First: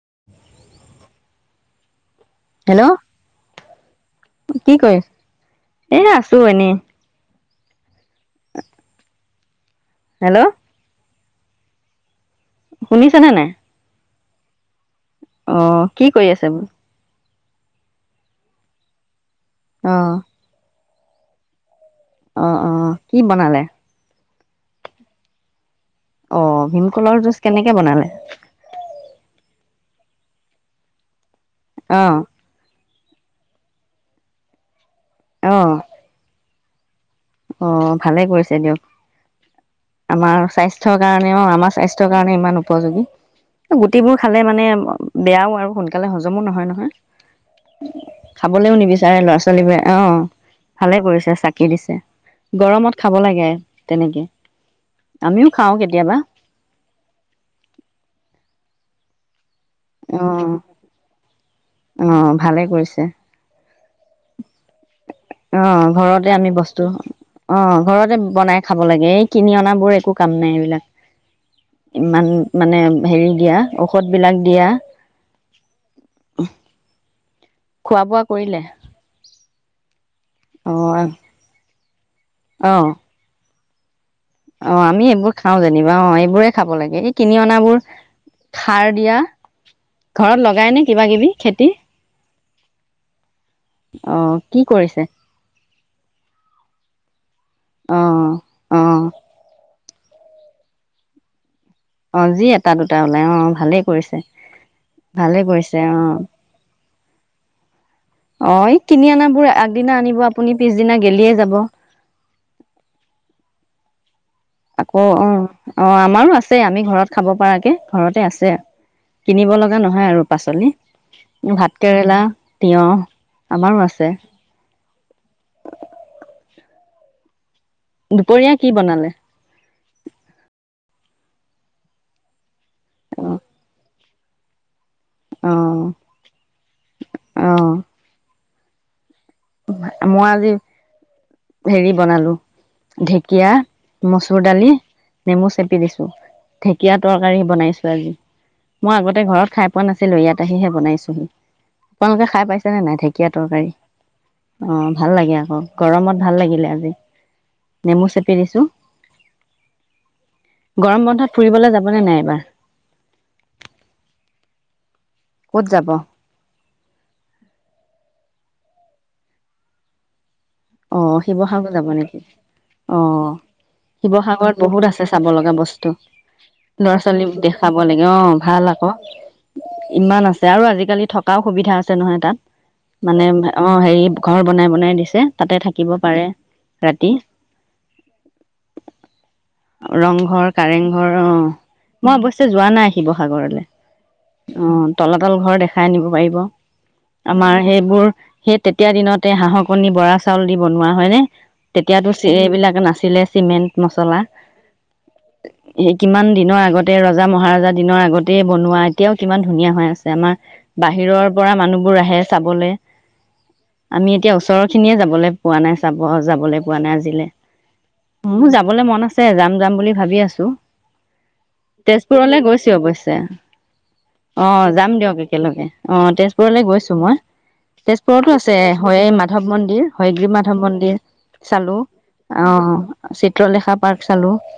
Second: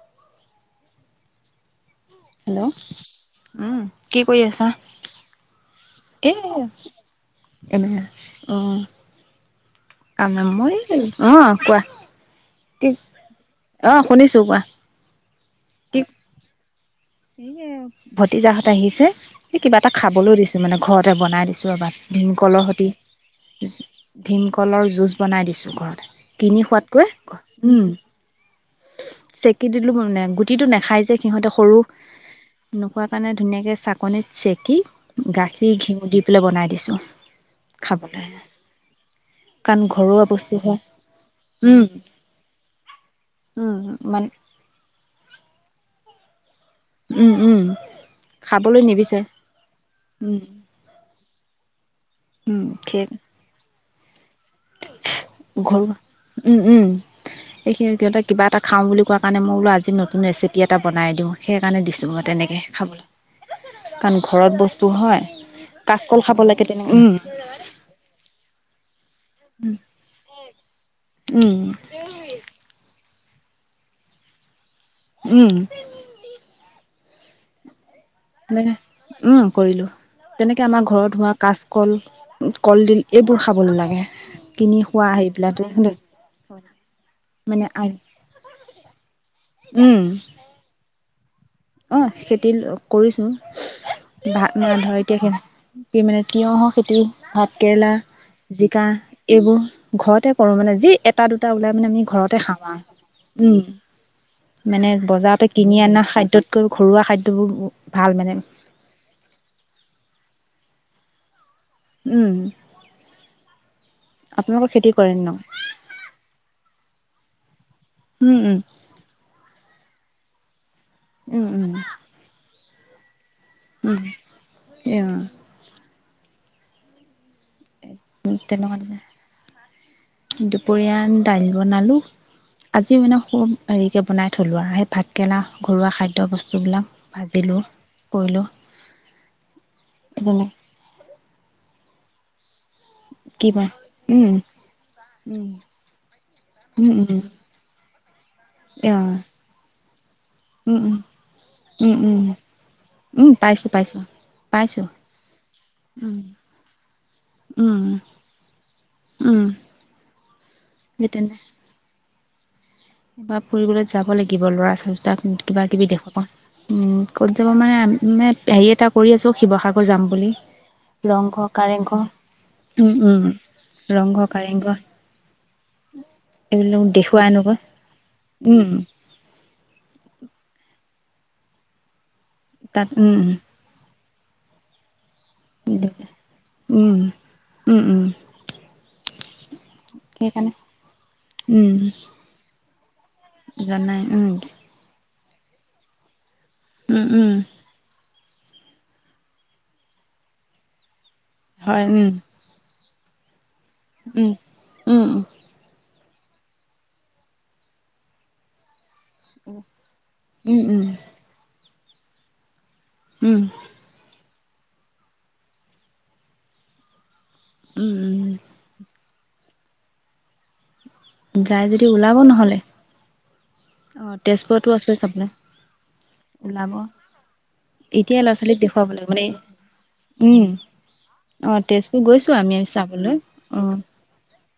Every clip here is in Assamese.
[unintelligible] হেল্ল' উম কি কৰি আছা কৰি আছ? এ আছো এনেই এনেই অঁ হেল্ল' আমাৰ মই অঁ কোৱা শুনিছেনে নাই শুনিছোঁ কোৱা অঃ কি কৰি আছে বোলো এ ভতিজাহত আহিছে কিবা এটা অ' খাবলৈ দিছো মানে ঘৰতে বনাই দিছোঁ এবাৰ অ' ভীমকলৰ সৈতে অ' কি বনালে? ভীমকলৰ জুচ বনাই দিছোঁ ঘৰত অ' কিনি ভীমকলৰ জুচ কেনেকে খোৱাতকৈ বনালে? দিলো মানে গুটিটো নখাই যে সিহঁতে সৰু অ' খোৱা কাৰণে ধুনীয়াকে চাকনিত চেকি গাখীৰ ঘিউ দি পেলাই বনাই দিছ [unintelligible] অঁ ভালে কৰিছে দিয়ক কাৰণ ঘৰুৱা আমাৰ বস্তু হয় স্বাস্থ্যৰ কাৰণে অঁ আমাৰ উম স্বাস্থ্যৰ কাৰণে ইমান উপযোগী উম গুটিবোৰ মান খালে মানে বেয়াও আৰু সোনকালে সজমো নহয় উম উম ন খাবলৈও নিবিচাৰে ল'ৰা ছোৱালী বোৰে অঁ উম ভালে কৰিছে তাকেই দিছে উম গৰমত সেই খাব লাগে তেনেকে আমিও খাওঁ ঘৰুৱা কেতিয়াবা। উম উম এইখিনি সিহতে কিবা এটা খাওঁ বুলি কোৱা কাৰণেই মই বোলো আজি নতুন অ' ৰেচিপি এটা বনাই দিওঁ সেইকাৰণে দিছো মই অ' তেনেকে ভালে কৰিছে। খাবলে কাৰণ ঘৰত বস্তু হয় অ কাচকল ঘৰতে খাব আমি লাগে বস্তু তেনেকে উম অ ঘৰতে বনাই খাব লাগে এ কিনি অনা বোৰ একো কাম নাই এইবিলাক উম ইমান মানে হেৰি দিয়া ঔষধবিলাক দিয়া উম খোৱা বোৱা কৰিলে তেনেকে উম কৰিলোঁ তেনেকে আমাৰ অ', ঘৰত হোৱা কাজ কল অ', কলডিল এইবোৰ শা শাক খাবলৈ লাগে কিনি অ আমি খোৱা আহি এইবোৰ খাও যেনিবা পেলাই অ এইবোৰে খাব লাগে এই কিনি মানে অনাবোৰ সাৰ দিয়া উম ঘৰত লগাই নে কিবা কিবি খেতি অ খেতি কৰিছো অ', কি কৰিছে? বাৰিতে এ মানে তিয়হৰ খেতি ভাত কেৰেলা, অ', জিকা অ', এইবোৰ ঘৰতে কৰো মানে যি এটা দু দুটা ওলাই মানে আমি অ', ঘৰতে যি এটা খাওঁ দুটা ওলাই আৰু অ', উম ভালেই কৰিছে। মানে ভালে বজাৰতে কৰিছে কিনি অনা অ', খাদ্যত ঘৰুৱা খাদ্যবোৰ ভাল মানে অ কিনি আন বোৰ আগদিনা আনিব আপুনি পিছদিনা গেলিয়ে যাব উম আপোনালোকৰ খেতি আকৌ কৰে ন অ অ আমাৰো আছে আমি ঘৰত খাব পৰাকে ঘৰতে উম, আছে উম, কিনিব লগ নহয় আৰু পাচলি উম, ভাত উম, কেৰেলা তিয়হ আমাৰো উম আছে আহ [unintelligible] দুপৰীয়া কি তেনেকুৱাতে বনালে? দুপৰীয়া দাইল বনালোঁ আজি মানে অ', বনাই থলোৱা আহ ভাতকেৰেলা অ', ঘৰুৱা খাদ্য বস্তুবিলাক ভাজিলোঁ অ কৰিলোঁ মই আজি হেৰি বনালো কি ঢেকীয়া বনাই? উম, মচুৰ দালি নেমু উম, চেপি দিছো উম, ঢেকীয়া উম, তৰকাৰী বনাইছো আজি মই অ', আগতে ঘৰত খাই পোৱা নাছিলো ইয়াত আহিহে উম, উম, বনাইছোহি উম, উম, আপোনালোকে খাই পাইছে নে নাই উম, ঢেকীয়া পাইছোঁ, তৰকাৰী পাইছোঁ, অ পাইছোঁ, ভাল লাগে আকৌ গৰমত উম, ভাল লাগিলে আজি উম, নেমু চেপি দিছোঁ উম, গৰম সেই তেনে বন্ধত ফুৰিবলৈ যাবনে নাই এইবাৰ [unintelligible] ফুৰিবলৈ যাব লাগিব ল'ৰা ছোৱালী কেইটাক ক'ত কিবাকিবি যাব দেখুৱা পাওঁ ক'ত যাব মানে মানে হেৰি এটা কৰি আছো শিৱসাগৰ যাম বুলি অ ৰংঘৰ, শিৱসাগৰ যাব কাৰেংঘৰ, নেকি উম, অ উম, ৰংঘৰ, শিৱসাগৰত কাৰেংঘৰ বহুত আছে চাব লগা বস্তু এইবিলাক ল'ৰা দেখুৱাই ছোৱালীক আনোগৈ, দেখাব লাগিব অ উম, ভাল আকৌ ইমান আছে আৰু আজিকালি থকাও সুবিধা আছে নহয় তাত মানে অ হেৰি ঘৰ বনাই বনাই দিছে তাতে উম, থাকিব পাৰে উম, ৰাতি উম, উম, ৰংঘৰ সেইকাৰণে কাৰেংঘৰ আহ উম, মই অৱশ্যে যোৱা নাই শিৱসাগৰলে জানাই উম, অঁ তলাতল ঘৰ দেখাই আনিব পাৰিব উম, উম। আমাৰ সেইবোৰ সেই তেতিয়া দিনতে হাঁহৰ কণী বৰা চাউল দি বনোৱা হয়নে হয় তেতিয়াতো উম এইবিলাকে নাচিল ছিলে চিমেণ্ট মচলা উম সেই কিমান দিনৰ আগতে ৰজা মহাৰজা দিনৰ আগতেই বনোৱা এতিয়াও কিমান উম উম ধুনীয়া হৈ আছে আমাৰ উম বাহিৰৰ পৰা মানুহ বোৰ আহে চাবলৈ উম আমি এতিয়া ওচৰখিনি যাব যাবলৈ পোৱা নাই চাব যাবলৈ পোৱা নাই আজিলে উম উ যাবলৈ মন আছে আছে যাম যাম বুলি ভাবি আছো উম যাই যদি ওলাব তেজপুৰলে নহ'লে গৈছো অৱশ্যয়ে অ অঁ তেজপুৰতো আছে যাম দিয়ক চাবলে একেলগে অ তেজপুৰলে ওলাব গৈছো মই এতিয়াই তেজপুৰতো ল'ৰা আছে ছোৱালীক দেখুৱাব হয় লাগিব মানে মাধৱ মন্দিৰ গি উম মাধৱ মন্দিৰ অ চালো তেজপুৰ গৈছো আমি অঁ চাবলৈ অ চিত্ৰলেখা পাৰ্ক চালো অঁ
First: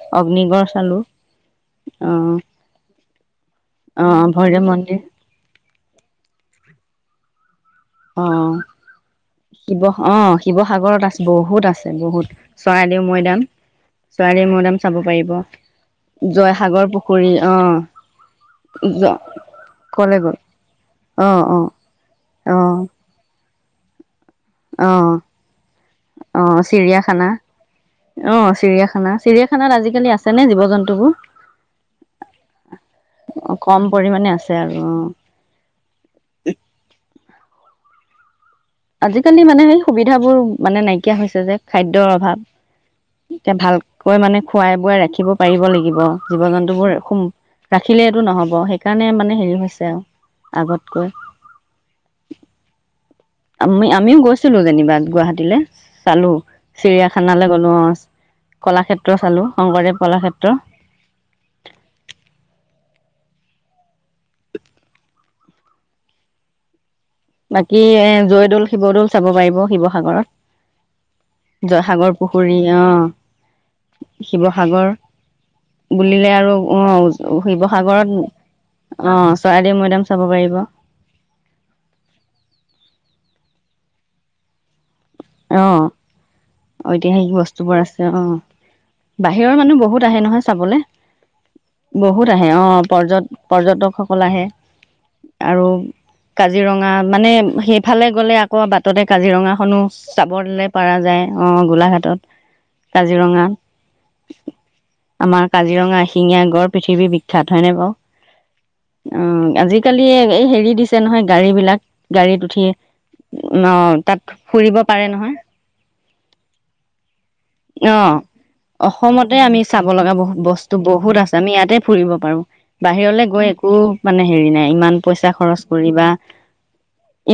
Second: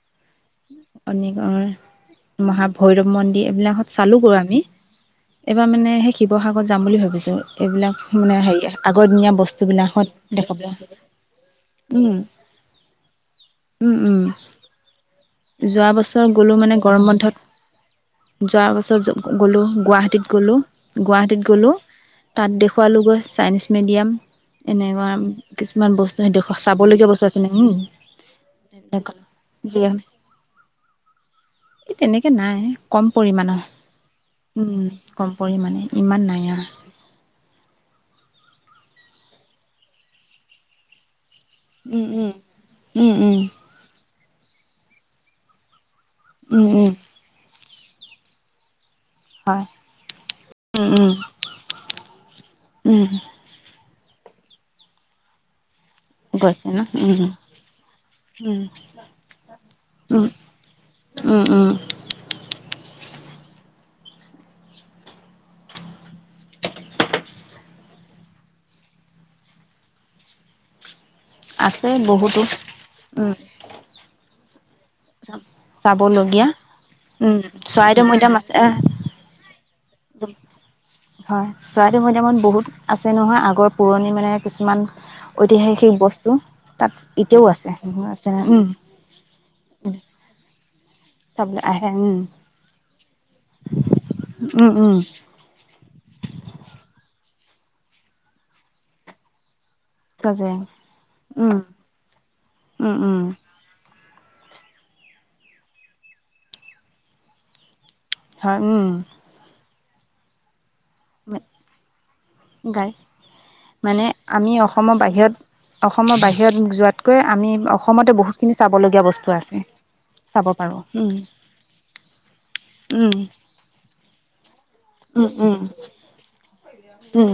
অঁ মহা ভৈৰৱ মন্দিৰ এইবিলাকত চালো অঁ কৰো আমি ভৈৰৱ মন্দিৰ এইবাৰ মানে সেই শিৱসাগৰত যাম বুলি ভাবিছো এইবিলাক মানে অঁ হেৰি আগৰ শিৱ বস্তুবিলাকত অ দেখাবলৈ শিৱসাগৰত আছে বহুত আছে উম বহুত চৰাইদেউ মৈদাম উম উম চৰাইদেউ মৈদাম চাব পাৰিব যোৱা বছৰ গলো মানে জয়সাগৰ গৰম পুখুৰী অ বন্ধত যোৱা বছৰ জ গলো কলে গুৱাহাটীত গ'ল গ'লো অ গুৱাহাটীত অ গলো তাত অ দেখুৱালোগৈ চাইনিজ মিডিয়াম অ এনেকুৱা কিছুমান বস্তু অ সখ চাবলগীয়া বস্তু চিৰিয়াখানা আছে ন হম অ চিৰিয়াখানা চিৰিয়াখানাত আজিকালি আছে নে জীৱ জন্তুবোৰ এই তেনেকৈ নাই কম অ পৰিমাণৰ কম পৰিমাণে আছে আৰু অ কম পৰিমাণে ইমান নাই আৰু আজিকালি মানে সেই সুবিধাবোৰ মানে নাইকিয়া হৈছে যে উম খাদ্যয়ৰ অভাৱ উম উম এয়া ভাল কৈ মানে খোৱাই বোৱাই ৰাখিব পাৰিব লাগিব জীৱ উম উম জন্তুবোৰ উম খুব ৰাখিলে এইটো নহব সেই সেইকাৰণে মানে হেৰি হয় হৈছে আৰু উম আগতকৈ উম উম আমি আমিও গৈছিলোঁ যেনিবা গুৱাহাটীলৈ চালো গৈছে ন উম চিৰিয়াখানালৈ গলো উম অঁহ কলাক্ষেত্ৰ চালো শংকৰদেৱ উম কলাক্ষেত্ৰ উম উম [unintelligible] বাকী এ জয়দৌল শিৱদৌল চাব পাৰিব শিৱসাগৰত আছে জয়সাগৰ বহুতো পুখুৰী উম অঁ শিৱসাগৰ বুলিলে চাবলগীয়া আৰু উম অঁহ চৰাইদেউ মৈদাম আছে শিৱসাগৰত আহ চৰাইদেউ মেদাম চাব পাৰিব চ'ৰাইটো মটামত বহুত আছে নহয় আগৰ পুৰণি মানে কিছুমান অ ঐতিহাসিক বস্তু তাত ঐতিহাসিক এতিয়াও আছে বস্তুবোৰ সেইবোৰ অ আছে ন বাহিৰৰ মানুহ উম বহুত আহে নহয় চাবলে চাবলৈ আহে উম বহুত আহে অঁ পৰ পৰ্যটকসকল আহে উম উম আৰু কাজিৰঙা মানে সেইফালে গ'লে আকৌ বাটতে কাজিৰঙাখনো চাব সজে দিলে পাৰ যায় উম আহ গোলাঘাটত উম উম কাজিৰঙাত আমাৰ কাজিৰঙা এশিঙীয়া গড় পৃথিৱী বিখ্যাত হয় নে বাৰু হয় উম কালি এই হেৰি দিছে নহয় গাড়ী বিলাক গাড়ীত উঠি গাই মানে তাত আমি ফুৰিব অসমৰ পাৰে বাহিৰত নহয় অসমৰ বাহিৰত যোৱাত কৈ আমি অ অসমতে বহুতখিনি চাবলগীয়া বস্তু অসমতে আছে আমি চাব লগা বহু চাব বস্তু পাৰোঁ উম বহুত আছে আমি ইয়াতে ফুৰিব পাৰো বাহিৰলে উম গৈ একো মানে হেৰি নাই ইমান পইচা উম খৰচ কৰিবা উম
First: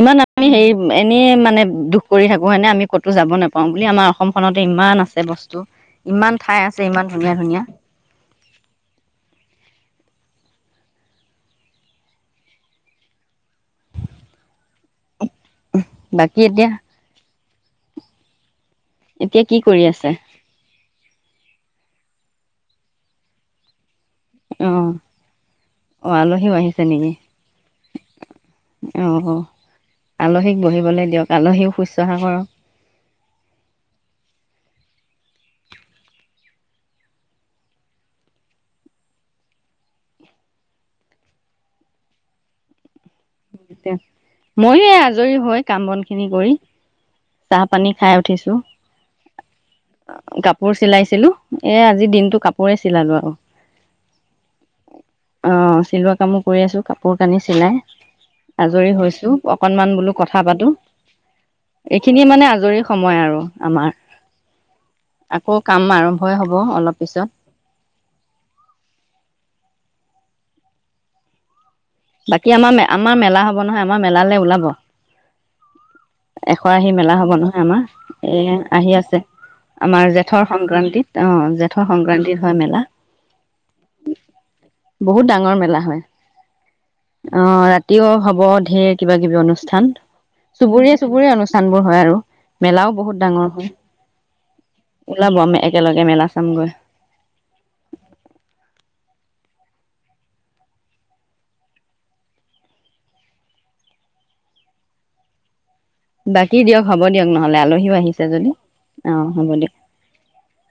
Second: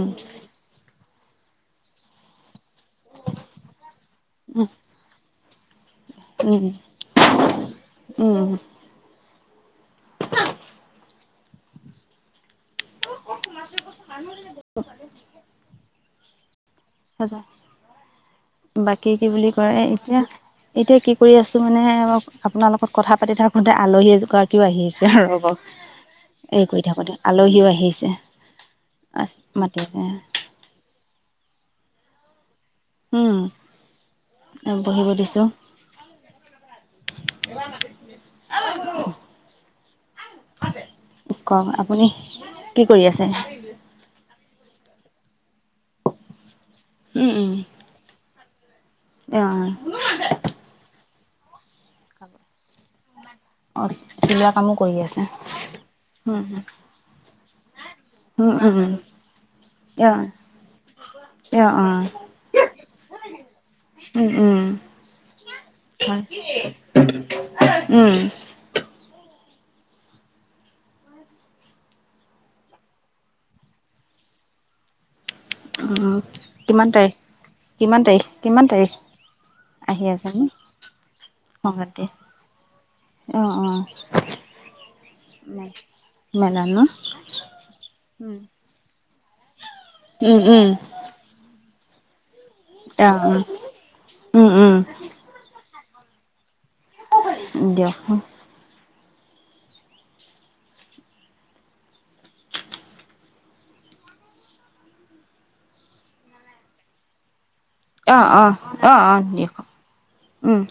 এনে মানে দুখ কৰি থাকো মই এনে আমি ক'তো যাব নাপাওঁ বুলি আমাৰ অসমখনতে উম ইমান আছে বস্তু ইমান উম ঠাই আছে ইমান ধুনীয়া ধুনীয়া উম [unintelligible] বাক কেতিয়া [unintelligible] বাকী কি এতিয়া বুলি কয় কৰি এ আছে এতিয়া এতিয়া কি । কৰি আছোঁ মানে আপোনাৰ লগ কথাাতি থাকোঁতে আলহী এ এগৰাকীও অ আহি আহিছে ৰব অ আলহীও এই কৰি আহিছে নেকি থাকোতে আলহীও আহি অ অ আছে মাতি আলহীক শুচ্ছহাহৰ উম বহিব দিছো কক আপুনি কি কৰি আছে [unintelligible] ময়ো এই আজৰি হৈ কাম বন খিনি কৰি উম উম চাহ পানী খাই উঠিছো কাপোৰ চিলাইছিলো এ আজি দিনতটো কাপোৰে চিলালো আও অ চিলোৱা কামো কৰি আছে অ চিলোৱা কামো হুম কৰি আছো কাপোৰ কানি চিলাই হুম আজৰি হৈছো অকনমান বোলো কথা পাতো অ অ এইখিনিয়ে মানে আজৰি সময় আৰু উম উম আমাৰ আকৌ কাম হয় আৰম্ভই হ'ব অলপ উম পিছত বাকী আমাৰ আমাৰ মেলা হব নহয় আমাৰ মেলালৈ ওলাব উম এশ কিমান আহি তাৰিখ মেলা হব নহয় আমাৰ, কিমান তাৰিখ এ কিমান তাৰিখ আহি আছে আহি আমাৰ আছে নো জেঠৰ সংক্ৰান্তিত আহ জেঠৰ সংক্ৰান্তি সংক্ৰান্তিত হয়। মেলা অ অ বহুত ডাঙৰ মেলা হয়। মেলা ন অ ৰাতিও উম হব ধেৰ কিবা কিবি কিবি অনুষ্ঠান উম উম চুবুৰীয়া চুবুৰীয়ে অনুষ্ঠান বোৰ হয় আৰু মেলাও অ বহুত উম ডাঙৰ হয় উম উম ওলাব আমি একেলগে মেলা চামগৈ দিয়ক বাকী দিয়ক হ'ব দিয়ক ন আহ আহ আহ আহ দিয়ক উম